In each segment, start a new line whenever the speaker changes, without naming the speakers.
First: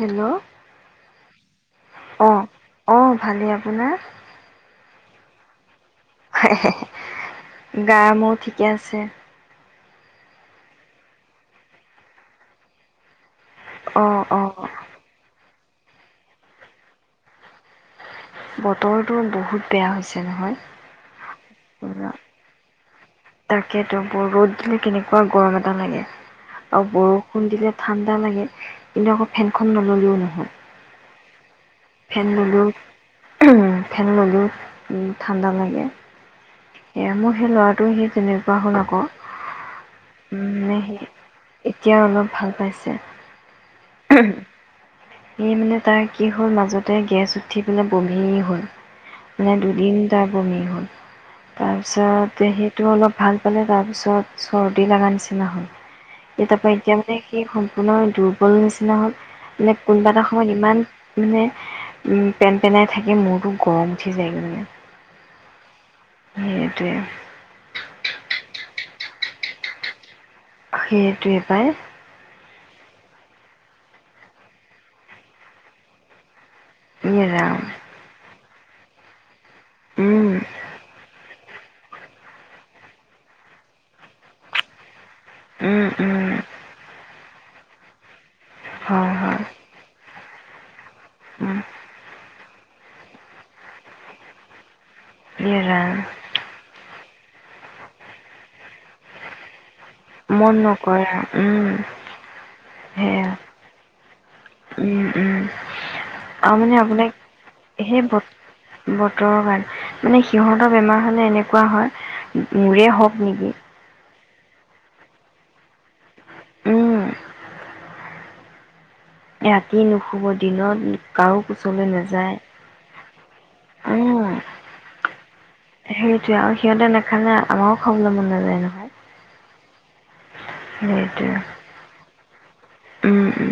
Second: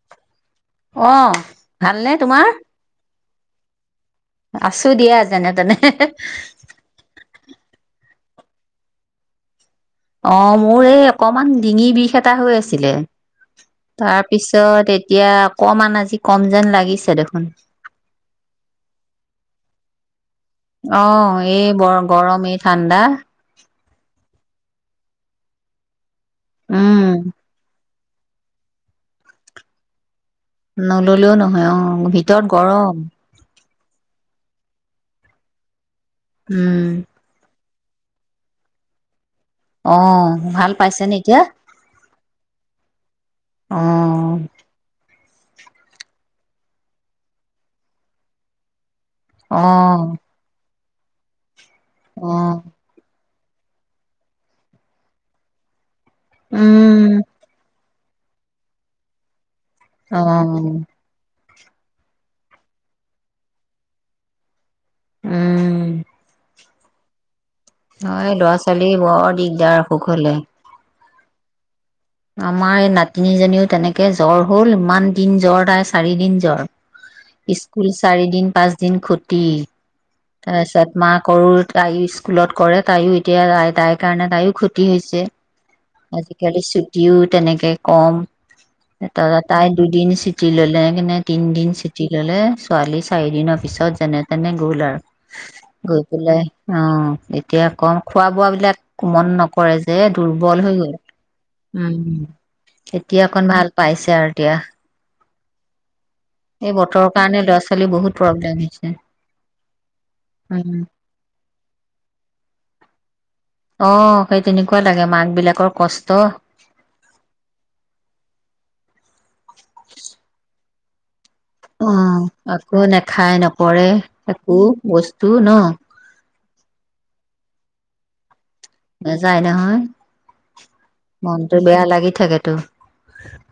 Hello
অহ ভালনে তোমাৰ
ভালনে আপোনাৰ
আছো দিয়া যেনে তেনে
গা মুৰ ঠিকে আছে
অ মোৰ এই অকমান ডিঙি বিষ এটা হৈ আছিলে
অঁ অঁ
তাৰপিছত এতিয়া অকণমন আজি কম যেন লাগিছে দেখোন
বতৰটো বহুত বেয়া হৈছে নহয়
অ এই বৰ গৰম এই ঠাণ্ডা
তাকেইতো বৰ ৰ'দ দিলে কেনেকুৱা গৰম এটা লাগে আৰু
উম,
বৰষুণ দিলে ঠাণ্ডা লাগে কিন্তু আকৌ ফেনখন নল'লেও নহয়
নললেও নহয় অ
ফেন
ভিতৰত
ল'লেও
গৰম
ফেন ল'লেও ঠাণ্ডা লাগে
উম,
এয়া মোৰ সেই ল'ৰা টো সি তেনেকুৱা হ'ল আক
অ ভাল পাইছে নে এতিয়া
এতিয়া অলপ ভাল পাইছে
অ',
উ এ মানে তাৰ কি হ'ল মাজতে গেছ উঠি পিনে বমি হ'ল মানে দুদিন
অ',
তাৰ বমি হ'ল তাৰপিছত
অ',
সি আৰু অলপ ভাল পালে তাৰপিছত চৰ্দি লগা নিচিনা হ'ল এতিয়া প্ৰগিয়া মানে
উম,
কি হ'ল আপোনাৰ দুৰ্বল নিচিনা হ'ল মানে কোনোবা এটা সময়ত
অ',
ইমান মানে উম পেন পেনাই থাকে মূৰটো গৰম উঠি যায় মানে
উম
সেইটোৱে
অ এই ল'ৰা ছোৱালী বৰ দিগদাৰ অসুখ হ'লে
সেইটোৱে পাই
আমাৰ এই নাতিনীজনীও তেনেকে জ্বৰ হ'ল ইমান দিন জ্বৰ তাই চাৰি দিন
ইয়ে ৰাম।
জ্বৰ স্কুল চাৰি দিন পাঁচদিন খতি তি
উম,
তাৰপিছত মাক কৰো তাই স্কুলত কৰে তাইয়ো এতিয়া তাই তাইৰ কাৰণে তাইয়ো খতি হৈছে
উম, উম,
আজিকালি তেনেকে কম
হয়,
ত
হয়,
তাই দুদিন স্কুল চুটি ল'লে কেনে
উম,
তিনদিন চুটি ল'লে ছোৱালী চাৰিদিনৰ পিছত যেনে তেনে গ'ল আৰু
ইয়ে ৰাম।
গৈ পেলাই অ এতিয়া কম খোৱা বোৱা বিলাক মন নকৰে যে
মন
দুৰ্বল হৈ গ'ল
নকৰে উম
উম এতিয়া
সেয়া
অকণ ভাল পাইছে আৰু এতিয়া
উম, উম, আৰু
এই
মানে
বতৰৰ
আপোনাক
কাৰণে ল'ৰা ছোৱালী
সেই
বহুত প্ৰব্লেম হৈছে
বত বতৰৰ কাৰণে মানে সিহঁতৰ
উম
বেমাৰ হ'লে এনেকুৱা হয় মোৰে হওঁক নেকি
অ সেই তেনেকুৱা লাগে মাক বিলাকৰ কষ্ট
উম ৰাতি নুশুব দিনত কাৰো কোচলৈ
অ
নাযায়
আকৌ নেখাই নপঢ়ে একো বস্তু ন
সেইটোয়ে আৰু সিহঁতে নেখালে আমাৰো খাবলে মন নেযায় ন
নেযায় নহয় মনটো
সেইটোৱে
বেয়া লাগি থাকেতো
উম উম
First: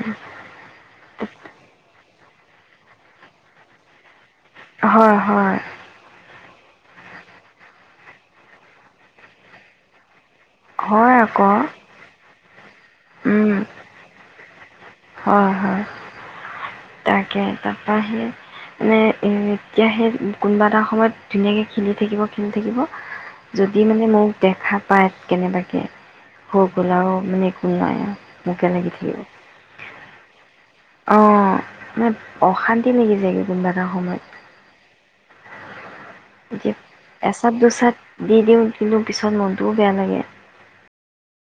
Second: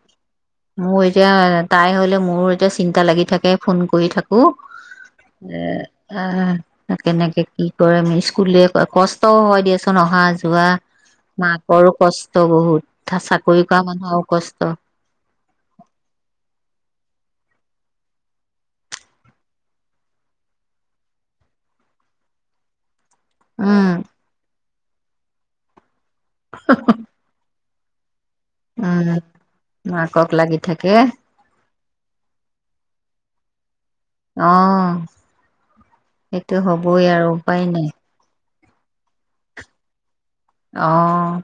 মোৰ এতিয়া তাই হলে মোৰো এতিয়া চিন্তা লাগি থাকে ফোন কৰি থাকো
হয় হয়
এ কেনেকে কি কৰে স্কুলে কষ্টও হয় দিয়া অহা যোৱা
হয় আকৌ
মাকৰো কষ্ট কষ্ট বহুত। থা,
উম
চাকৰি কৰা মানুহৰ আৰু কষ্ট।
হয়, হয়। এয়া। তাৰপৰা হেই, মানে এতিয়া হেই কোনোবা এটা সময়ত ধুনীয়াকৈ খেলি থাকিব, খেলি থাকিব যদি
উম
মানে মোক দেখা পায় কেনেবাকে সৌ গোলাও মানে [unintelligible]
উম।
থাকিব
মাকক লাগি থাকে।
[inaudible] অশান্তি লাগি যায়গৈ কোনবা
অ', সেইটো
যে
হ'বই আৰু
এচাত
উপায় নাই।
দুচাত দি দিওঁ কিন্তু পিছত মনটোও বেয়া লাগে।
অ'।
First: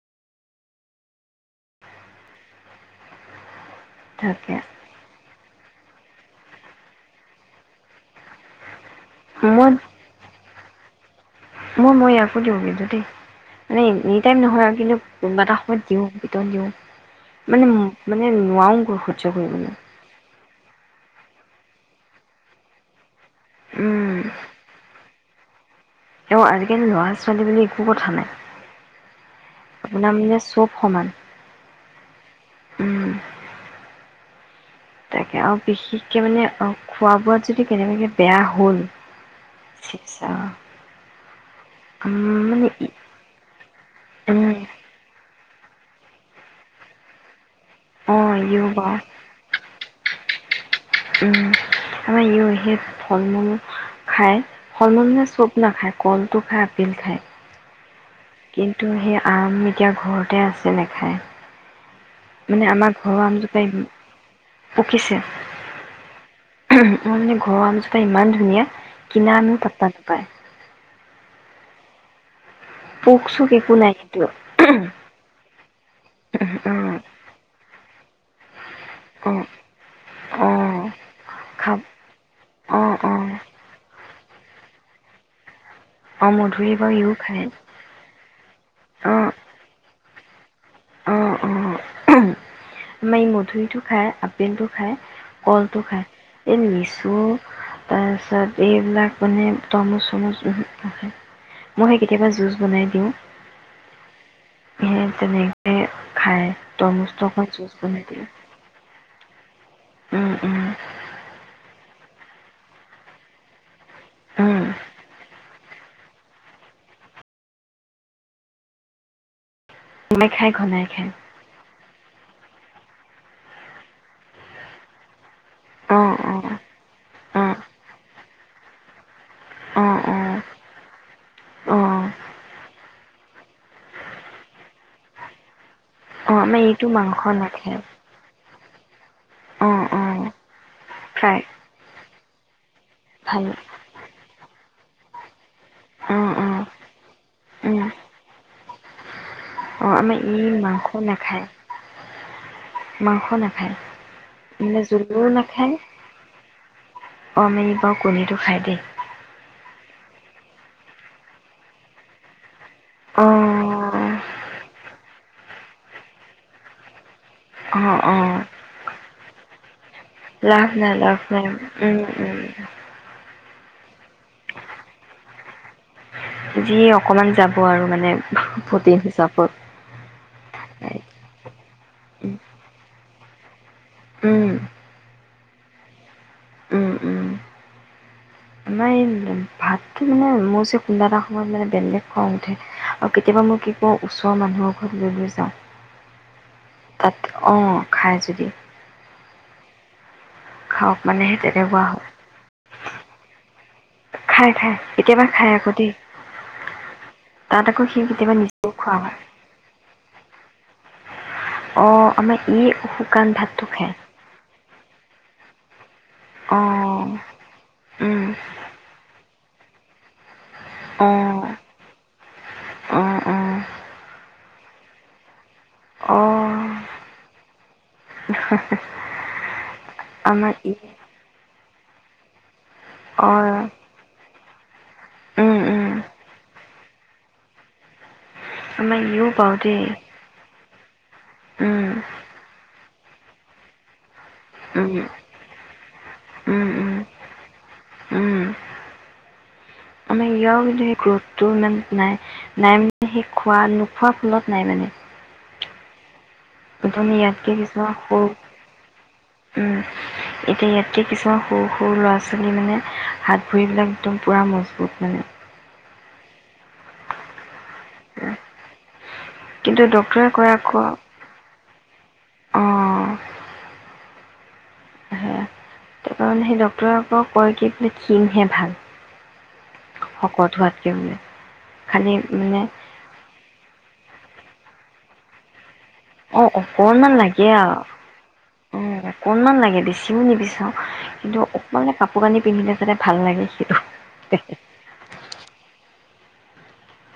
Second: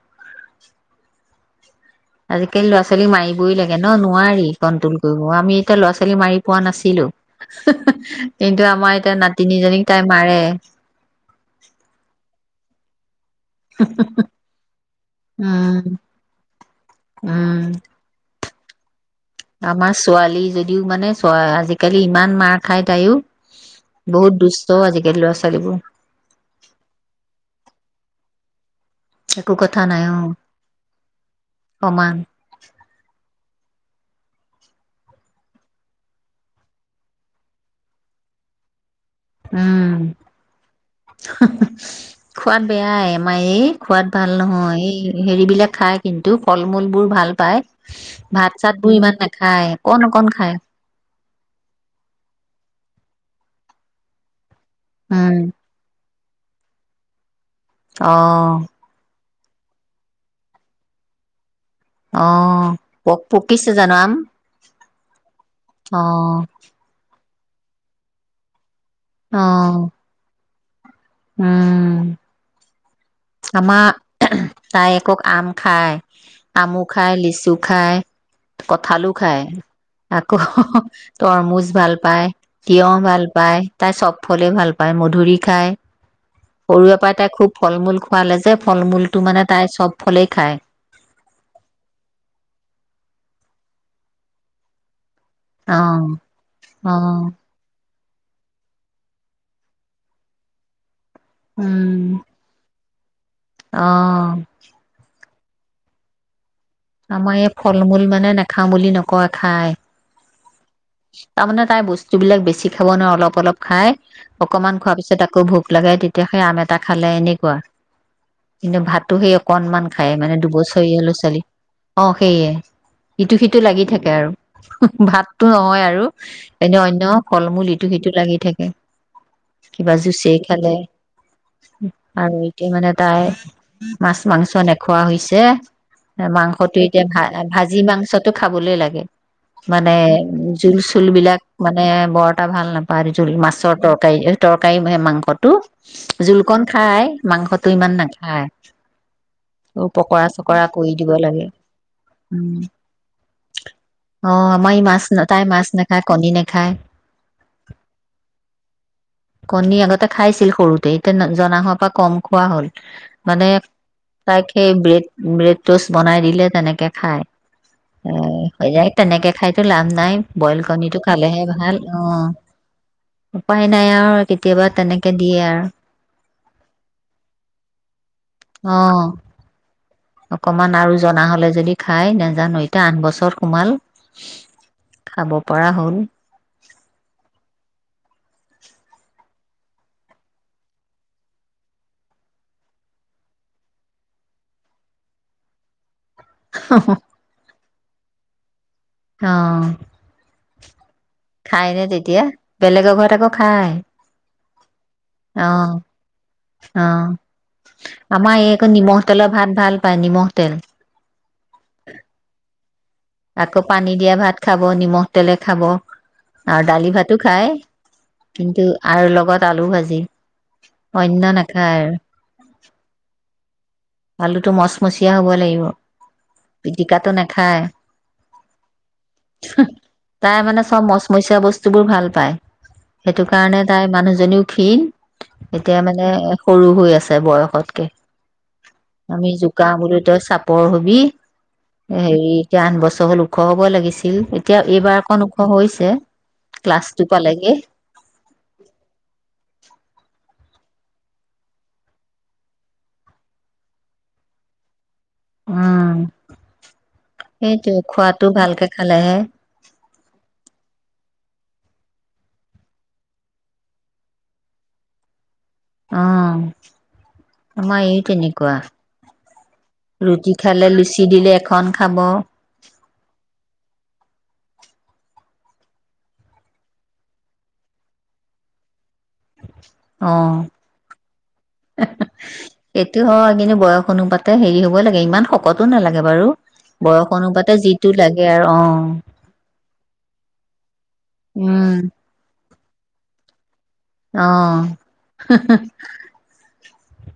আজিকালি ল'ৰা-ছোৱালী মৰিবই লাগ ন-নোৱাৰি
তাকে
কণ্ট্ৰল কৰি আমি এতিয়া ল'ৰা-ছোৱালী মাৰি পোৱা নাছিলোঁ। কিন্তু আমাৰ এতিয়া
মই
নাতিনীজনীক তাই মাৰে।
মই, মই, ইয়াকো দিওঁ কিন্তু দেই। মানে, এনি টাইম নহয় আৰু কিন্তু কোনোবা এটা
উম,
সময়ত দিওঁ। পিতন দিওঁ।
উম,
মানে, মানে নোৱাৰোঁ গৈ [unintelligible]
আমাৰ ছোৱালী যদিও মানে আজিকালি ইমান মাৰ খায় তাইয়ো। বহুত দু ত আজিকালি ল'ৰা ছোৱালীবোৰ
এ আজিকালি ল'ৰা ছোৱালী বুলি একো কথা নাই।
একো কথা নাই
আপোনাৰ
অ'
মানে চব সমান
সমান।
তাকে আৰু বিশেষকে মানে খোৱা বোৱাত যদি কেনেবাকে বেয়া হ'ল।
উম। [inaudible] খোৱাত বেয়াই আমাৰ এই খোৱাত ভাল নহয় এই। হেৰিবিলাক খাই কিন্তু ফল মূল বোৰ ভাল পায়। ভাত চাত বোৰ ইমান নাখায় কন অকন খায়।
উম আমাৰ সে ফল মূল খাই। ফল মলুহে চব নাখায়। কলটো খাই, আপেল খায়।
আহ
কিন্তু সেই আম এতিয়া ঘৰতে আছে নেখায়। মানে আমাৰ ঘৰ আম জোপাই
পকিছে জানো আম?
পকিছে
অ',
উহু মানে ঘৰৰ আমজোপা ইমান ধুনীয়া কিনা আমো
অ',
পত্তা নাপায়।
উম
পোক চোক একো
আমাৰ
নাই কিন্তু
তাই আক আম খায়
অ
আমু খায় লিচু খায়। কঠালো
অ
খাই আকৌ
অ
তৰমুজ
খাব
ভাল পায়
অ
তিঁয়হ
অ
ভাল পায় তাই চব। ফলে ভাল পায় মধুৰি খায়।
অ মধুৰি বাৰু
সৰুৰে
ইও
পৰাই তাই
খায়
খুব ফল মূল খোৱালে যে ফল
অ
মূলটো মানে তাই চব। ফলেই খায়।
অ অ আমাৰ ই মধুৰীটো খাই আপেল টো খায়। কলটো
অ',
খায় এই লিচু
অ',
তাৰপিছত এইবিলাক মানে তৰমুচ চৰমুচ মই সেই
উম,
কেতিয়াবা জুচ বনাই দি। তো
অ হ
এ খায়। তৰমুজটো
আমাৰ
অকণ
এই
জুচ
ফল মূল
বনাই দিওঁ।
মানে নাখাও বুলি নকয়। খায়।
উম, উম,
তামানে তাই বস্তু বস্তুবিলাক বেছি খাব নোৱাৰে অলপ অলপ খাই।
উম,
অকমান খোৱাৰ পিছত আকৌ ভোক ভোক লাগে তেতিয়া সেই আম এটা খালে এনেকুৱা কিন্তু ভাতটো সেই অকনমান খায়
ঘনাই
মানে
ঘনাই
দুবছৰিয়া
খায়।
ছোৱালী অ সেইয়ে ইিটো সিটো লাগি থাকে আৰু ভাত। টো নহয় আৰু
অ', অ',
এনে অনন্য
অ',
ফল
অ',
মূল হিটো সিটো লাগি। ঠিকে কিবা
অ',
জুচেই
অ',
খালে
অ',
আৰু এতিয়া মানে তাই মাছ মাংস নেখোৱা হৈছে।
আমাৰ
মাংসটো
এইটো
এতিয়া ভা
মাংস
ভাজি
নাখায়।
মাংসতটো খাবলৈ লাগে। গে
অ',
মানে
অ',
জোল চুল বিলাক
ফ্ৰাই
মানে? বৰ এটা ভাল নেপ পাৰ জোল
ভাল
মাছৰ তৰকাৰী তৰকাৰী মাংসটো
অ',
জোলকণ
অ',
খাই মাংসটো
উম,
ইমান নাখায়। অ'
আমাৰ
পকৰা
ই
চকৰা
মাংস
দিব
নাখায়
লাগে উম
মাংস নাখায়
অ আমাৰ
মে
ই মাছ
জলো
তাই মাছ
নাখায়
কণী নাখায়
অম বাৰু কণীটো খায় দেই।
কণী আগতে খাইছিল সৰুতে এতিয়া জনা হ পৰা কম খোৱা হ'ল।
অ
মানে তাইক বেত‌ বেত জোচ বনাই দিলে তেনেকে খায়
অ
এ
অ
হৈ যায় তেনেকে খাইতো লাভ নাই বইল
লাভ নাই
কণীটো
লাভ
খালেহে
নাই
ভাল
উম
অ'।
উম
উপায় নাই আৰু কেতিয়াবা তেনেকে দিয়ে আৰু।
যিয় অকণমান যাব আৰু মানে।
অ
পুটিন হিচাপত
অকমান আৰু জনা হলে যদি খাই নাজানো এতিয়া আঠ বছৰত সোমাল
উম
খাব পৰা হ'ল।
উম উম ভাতকৈ মানে মোৰ যে কোনোবা এটা সময়ত মানে বেলেলেগ খং উঠে আৰু কেতিয়াবা মই কি কৰো ওচৰৰ মানুহৰ ঘৰত লৈ লৈ যাওঁ। তাত অ'। খায় যদি।
অ'।
খাওঁক।
খাইনে তেতিয়া বেলেগৰ ঘৰত আকৌ খাই।
খাই খাই। কেতিয়াবা খাই আকৌ দেই
অ'
তাত আকৌ সি
অ'
কেতিয়াবা
আমাৰ
নিজেও
এই
খোৱা
নিমখ
হয়
তেলৰ ভাত ভাল পায় নিমখ তেল।
অ' আমাৰ ই শুকান
আকৌ
ভাতটো
পানী
খায়।
দিয়া ভাত খাব। নিমখ তেলে খাব। আৰু দালি
অ',
ভাতো খাই
উম,
কিন্তু আৰু লগত আলু ভাজি অন্য
অ',
নাখায়।
অ', অ',
আলুটো মচমচীয়া হব লাগিব
অ',
পিটিকাটো নাখায়। [inaudible] তাই
আমাৰ
মানে
ই
চব মচমচীয়া বস্তু বস্তুবোৰ ভাল পায় সেইটো কাৰণে
অ',
তাই মানুহজনীও ক্ষীণ
উম,
এতিয়া
উম,
মানে সৰু হৈ আছে বয়সতকে।
আমাৰ ইও
আমি
বাৰু
জোকা
দেই।
বোলো তেওঁ চাপৰ হবি
উম,
হেৰি এতিয়া আন বছৰ লৱ ওখ হ'বই লাগিছিল। এতিয়াও এইবাৰ
উম,
অকণ ওখ হৈ হৈছে।
উম, উম,
ক্লাছটো পালেগে।
ম ইয়ও কিন্তু সেই গ্ৰথটো ইমান নাই-নাই মানে সেই খোৱা, নোখোৱাৰ ফলত নাই মানে।
উম
প্ৰথমি ইয়াতকে
সেইটোৱে
কিছুমান সৰু
খোৱাটো ভালকে খালেহে
উম', এতিয়া ইয়াত এতিয়া কিছুমান সৰু-সৰু ল'ৰা-ছোৱালী মানে হাত ভৰিবিলাক একদম পুৰা মজবুত। হয়ে।
অ', আম এই তেনেকোৱা।
কিন্তু ডক্তৰে
ৰুটি
কয়
খালে
আকৌ
লুচি দিলে, এখন খাব।
তকাৰে সেই ডাক্তৰে পৰা কয় কি বোলে খিনহে ভাল।
অ',
শকত হোৱাতকে বোলে। খালি মানে
সেইটো হয় কিন্তু বয়স অনুপাত ত হেৰি হ'ব লাগে ইমান শকতো নালাগে। বাৰু
অ',
বয়স
অকনমান লাগে
অনুপাতে
আৰু
যিটো লাগে আৰু
অ', অকনমান লাগে বেছিও নিবিচাৰো কিন্তু অকনমান লাগে কাপোৰ কানি পিন্ধিলে যাতে ভাল লাগে। সেইটো
আহ।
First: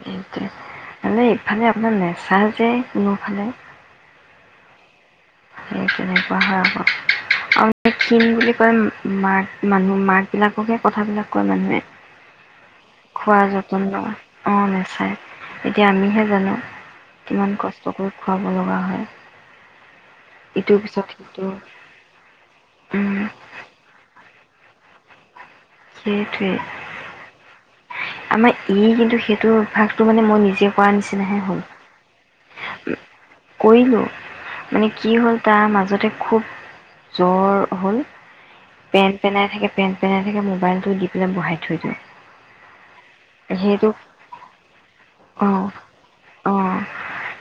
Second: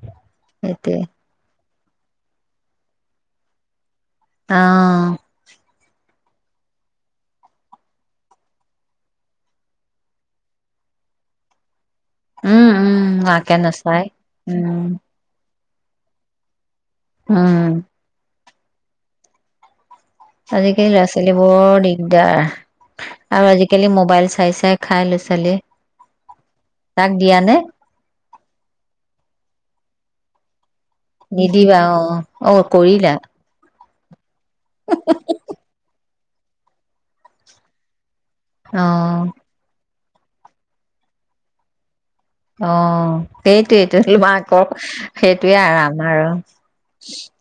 স মানে ইফালে আপোনাৰ নেচা যে মোৰফালে।
অ'।
সেই তেনেকুৱা হয় আকৌ আৰু ক্ষীণ বুলি কয়, মাক মানুহ মাক বিলাককে কথাবিলাক কয় মানুহে।
উম উম
খোৱা
মাকে
যতন
নাচায়
লয় অ',
উম
নাচাই। এতিয়া আমিহে জানো
উম
কিমান কষ্ট কৰি খাব লগা হয়। ইটোৰ
আজিকালি
পিছত
ল'ৰা-ছোৱালী
সিটো
বৰ দিগদাৰ
উম
আৰু আজিকালি মোবাইল চাইছে চাই খাই লৈ চালি
সেইটোৱে
তাক দিয়া নে?
আমাৰ ই কিন্তু সেইটো ভাগটো মানে মই নিজে কৰা নিচিনাহে হ'ল
নিদিবা অ' অ' কৰিলা।
কৰিলোঁ মানে কি হ'ল তাৰ মাজতে খুব জ্বৰ হ'ল।
অ
পেন পেনাই থাকে, পেন তেনেকেনো মোবাইলটো দি পেলাই বহাই থৈ দিওঁ।
অ',
সেইটো
সেইটোয়েইটো তোম আকৌ সেইটোয়ে
অঁ
আৰামাৰ আৰু
অঁ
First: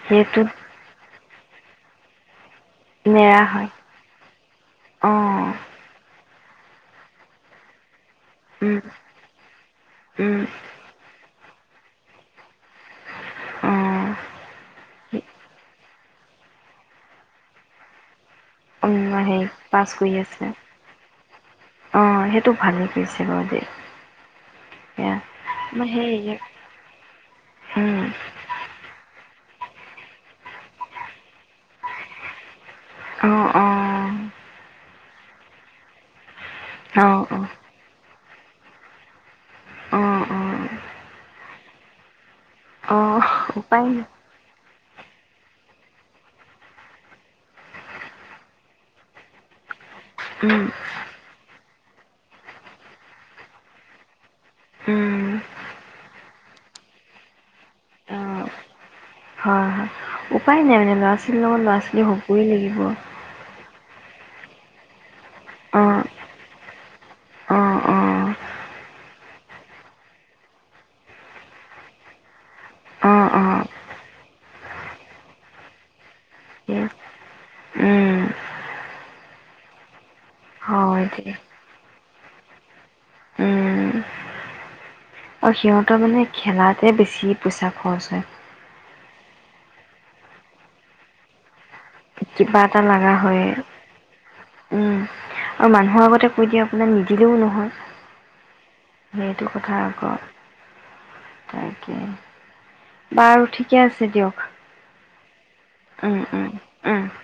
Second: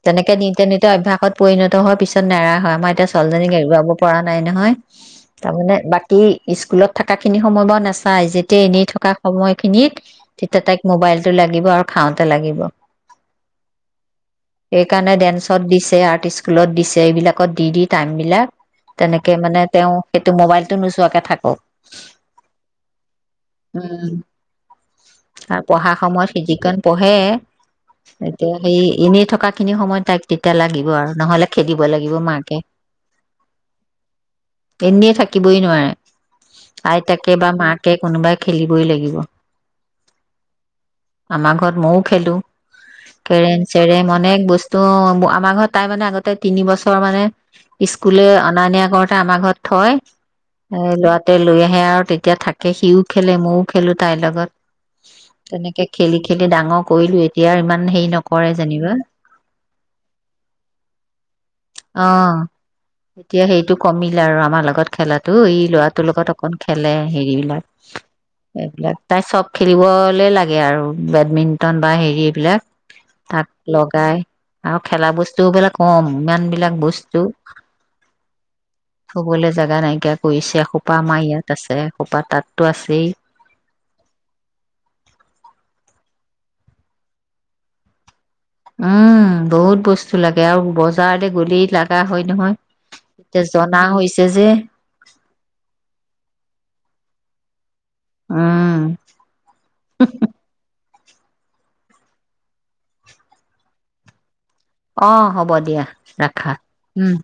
তেনেকে নি
সেইটোত
নিতি অভ্যাসত পৰিণত হোৱাৰ পিছত নো [unintelligible] হয় আমাৰ এতিয়া
নেৰা
ছোৱালীজনীক
হয়
এৰুৱাব পৰা নাই নহয়।
অঁ
তাৰমানে বাকী স্কুলত থকাখিনি সময় বা নাছিল পাই যেতিয়া
উম
এনেই থকা সময়ত
উম
তেতিয়া তাইক মোবাইলটো ল লাগিব আৰু খাওঁতে লাগিব।
অঁ
সেইকাৰণে ডেন্সত দিছে আৰ্ট স্কুলত দিছে এইবিলাকত দি দি টাইমবিলাক তেনেকে
হেৰি
মানে
পাছ
তেওঁ
কৰি
সেইটো
আছে
মোবাইলটো নোচোৱাকে থাকক
অ' সেইটো ভালেই কৰিছে বাৰু দেই। সেয়া
আৰু
মই
পঢ়া সময়ত
সেই
সি যিখন পঢ়ে
উম
এতিয়া সেই এনে থকা খিনি সময়ত তাইক তেতিয়া লাগিব আৰু নহলে খেদিব লাগিব মাকে
অ' অ'।
এনে থাকিবই নোৱাৰে।
অ',
আইতাকে বা মাকে কোনোবাই খেলিবই লাগিব।
অ', অ', অ',
আমাৰ ঘৰত মইয়ো খেলোঁ।
অ',
কেৰেম
উপায়
চেৰেম অনেক বস্তু। তহ আমাৰ ঘৰত তাই মানে আগতে তিনি বছৰ মানে স্কুলে অনা নিয়া কৰোতে আমাৰ ঘৰত থয়।
উম,
এ লোৱাতে লৈ সেয়ে আৰু তেতিয়া থাকে সিও খেলে ময়ো খেলো। তাইৰ লগত।
উম,
তেনেকে খেলি খেলি ডাঙৰ কৰিলো এতিয়া ইমান হেৰি
অ',
নকৰে যেনিবা।
হয় হয় উপায় নাই মানে ল'ৰা ছোৱালীৰ লগত ল'ৰা ছোৱালী
অ
হ'বই লাগিব।
এতিয়া সেইটো কমিলে আৰু আমাৰ লগত খেলে এই
অ',
ল'ৰাটোৰ লগত অকন খেলে হেৰিবিলাক।
অ', অ',
এইবিলাক তাই চব খেলিবলে লাগে আৰু বেডমিণ্টন বা হেৰি এইবিলাক
অ',
তাক
অ',
লগাই আৰু খেলা বস্তু বিলাক কম ইমানবিলাক বস্তু
উম,
থবলে জাগা নাইকিয়া কৰিছে এখোপা
হয়
আমাৰ
দে।
ইয়াত আছে এখোপা তাততো আছেই।
উম, আৰু সিহঁতৰ মানে খেলাতে বেছি পইচা খৰচ হয়।
উম বহুত বস্তু লাগে আৰু বজাৰতে গ'লেই লাগ
কিবা এটা লগা হয়
হৈছে যে
উম আৰু মানুহৰ আগতে কৈ দিয়ে আপোনাৰ নিদিলেও নহয়।
উম
হয়। সেইটো কথা আকৌ তাকে বাৰু ঠিকে আছে দিয়ক।
অ' হ'ব দিয়া
উম উম
ৰাখা উম।